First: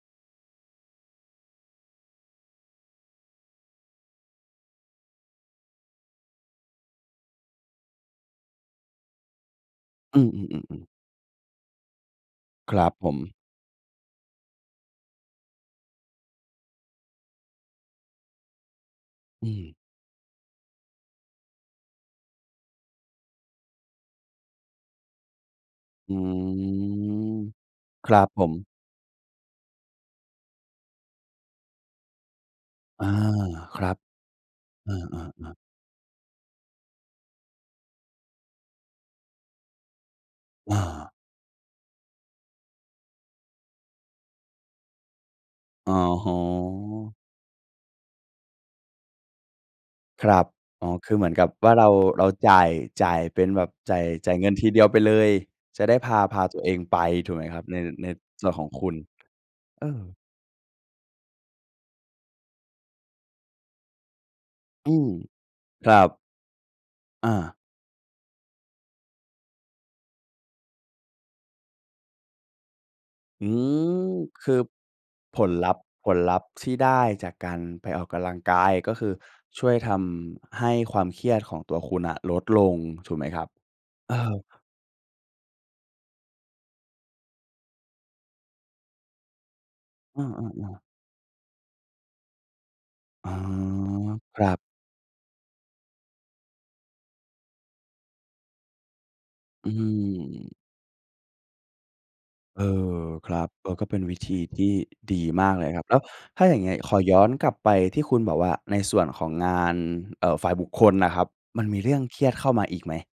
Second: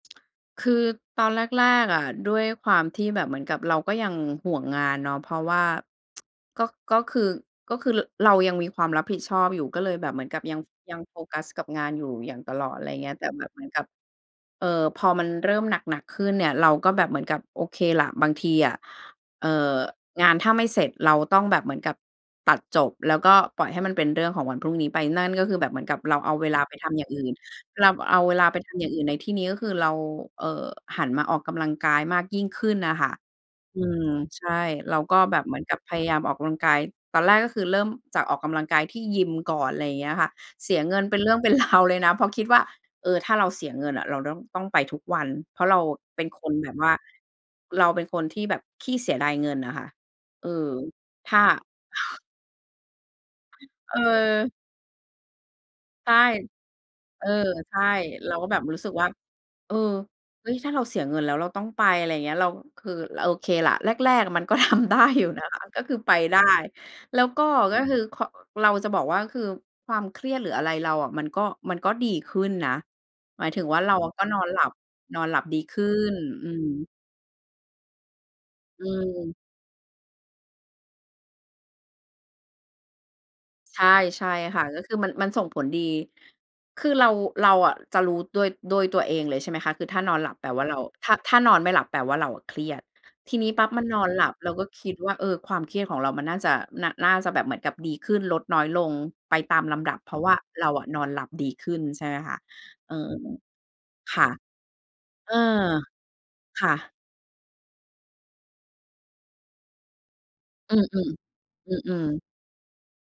คือตอนแรก ๆ อะ ด้วยความที่แบบเหมือนกับเราก็ยังห่วงงานเนาะ เพราะว่า ก็ ก็คือ ก็คือ ร เรายังมีความรับผิดชอบอยู่ ก็เลยแบบอเืหมือนกับยัง อ ๆ ๆ ๆ ยังโฟกัสกับงานอยู่อย่างตลอคด รอะไัรบผเงี้ย แต่ม แบบเหมือนกับ เอ่อ พอมันเริ่มหนัก ๆ ขึ้นเนี่ย เราก็แบบเหมือนกับโอเคล่ะ บางทีอะ เออ่ือ ม งานถ้าไม่เสร็จเราต้องแบบเหมือนกับตัดจบ แล้วก็ปล่อยให้มันเป็นเรื่องของวันพรุ่งนี้ไป นั่นก็คือแบบเหมือนกับอเืราเอาเวลาไปทำอย่างอื่น ม เราคเรอัาบเวผลาไปม ทำอย่างอื่นในที่นี้ ก็คือเรา เอ่อ หันมาออกกำลังกายมากยิ่งขึ้นน่ะอคา ่ะ อคืรับ ม ใช่ เอเราก็แบบอ เหมๆ ๆ ือนกับพยายามออกกำลังกาย ตอนแรกก็คือเริ่มจากออกกำลังกายที่ยิมก่อน ไรอย่างเงี้ยค่ะ เสอียเงินา เป็นเรื่องเป็น ราว เลยนะ เพราะคิดว่า เอ่อ ถ้าเราเสียเงินอะเราต้อง ต้องไปทุกวัน เพราะเราโอ้เป็โฮ นคนแบบว่า เราเป็นคนที่แบบขี้เสียดายเงินน่ะค่ะ ครัเอบ อ อ๋อ คือเหมืถอน้า กับว่าเรา เราจ่าย จ่ายเป็นแบบจ่าย จ่ายเงิเออ นทีเดียวไปเลย จะได้ใพช่ า พาตัวเองไปเออ ถูกไหมครับใชใน ่ ในเราสก็่วนแบขบองรู้คสึุกณ? ว่า เออ อืม เฮ้ย ถ้าเราเสียเงินแล้วเราต้องไป อะไรเงี้ย เรา คือ ล โอเคล่ะ แรก ๆ มันก็ ทอำืได้ม อยู่นะคะ ก็คครืัอไปบ ได้ แล้วอก็ า ก็คือ ค เราจะบอกว่า คือความเครียด หรืออะไรเราอะ มันก็ มันก็ดีขึ้นนะ หมอืายถึงว่าเราม ก็นอคนืหลอับ นอนหผลับลดีลัขพธึ์ ้ผน ลลัพธอื์ที่ไม ด้จากการไปออกกำลังกาย อืก็คือม ช่วยทำให้ความเครียดของตัวคุณน่ะลดลงถูกไหมครับ? ใช่ เออ ใช่ค่ะ ก็คือมัน มันส่งผลดี คือเรา เราอะจะรู้ด้วย ด้วยตัวเองเลย ใช่ไหมคะ คือถ้านออนืหลับแปลว่าเรอ า ๆ ๆ ถ้า ถ้านอนไม่หลับแปลว่าเราอะเครียด อ๋ทอ ีนี้ปั๊บมันนอนหลับครเัราบ ก็คิดว่า เออ ความเครียดของเรามันน่าจะ น น่าจะแบบเหมือนกับดีขึ้นลดน้อยลงไปตามอืลำดับ เพราะว่าม เราอะนอนหลับดีขึ้น ใช่ไหมคะ เอเออ อ ครับ เออ ก็เป็นวคิ่ะ ธีที่ดีเออ มากเลยครับ แล้วถ้าอย่างคง่ี้ขะ อย้อนกลับไปที่คุณบอกว่าในส่วนของงาน เอ่อ ฝ่ายบุคอืคอ ลน่ะครับ ๆ มันอืมีเรื่องอ เคๆ รียดเข้ามาอีกไหม?